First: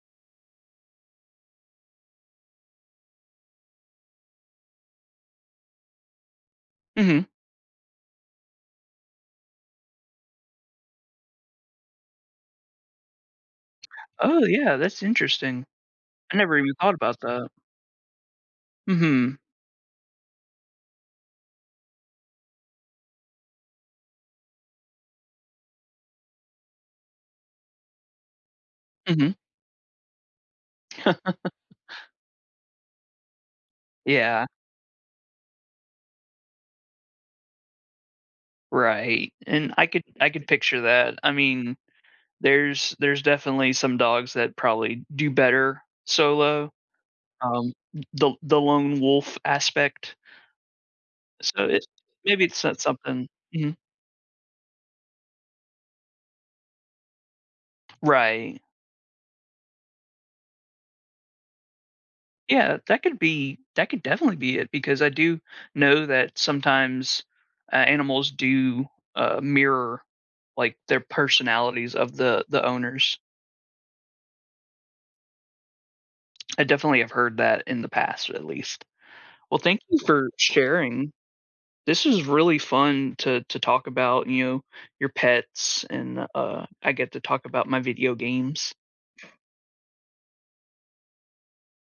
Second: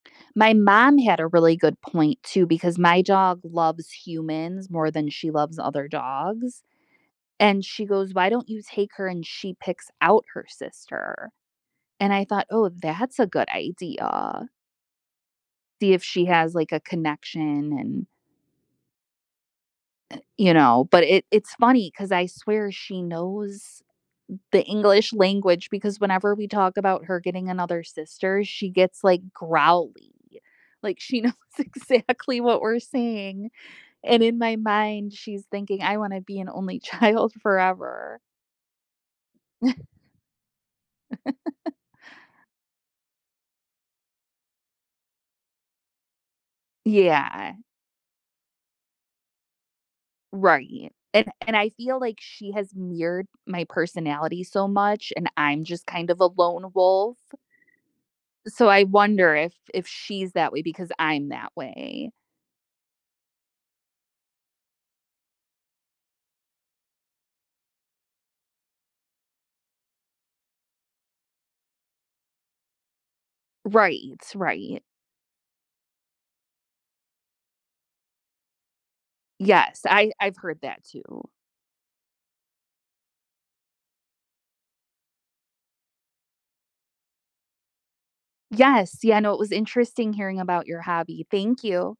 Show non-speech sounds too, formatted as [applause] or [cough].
My mom had a really good point too because my dog loves humans more than she loves other dogs, Mhm. and she goes, "Why don't you take her, and she picks out her sister," and I thought, "Oh, that's a good Oh, idea." yeah, that's interesting. See if she I has, never like, even a thought about that. connection and Mhm. Eh, you know, but it it's funny 'cause I swear she knows the English language because whenever we talk about her getting another sister, she gets, like, Mhm. growly, like she knows [laughs] exactly what we're saying, and in Yeah. my mind, she's thinking, "I wanna be an only child forever." Right, and I [chuckles] could I could picture that. I [laughs] mean, there's there's definitely some dogs that probably do better solo, Yeah. um, th the the lone wolf aspect. Right, an and So I it feel like maybe she it's so has something mirrored my Mhm. personality so much, and I'm just kind of a lone wolf. Right. So I wonder if if she's that way because I'm that way. Yeah, that could be that could definitely be it because I do know that sometimes a animals do, uh, mirror, like, their personalities of the the owners. Right, right. I definitely have heard that in the past at least. Well, thank Yes, you I for I've heard that sharing. too. This was really fun to to talk about, you know, your pets and, uh, I get to talk about my video games. Yes, yeah no, it was interesting hearing about your hobby, thank you.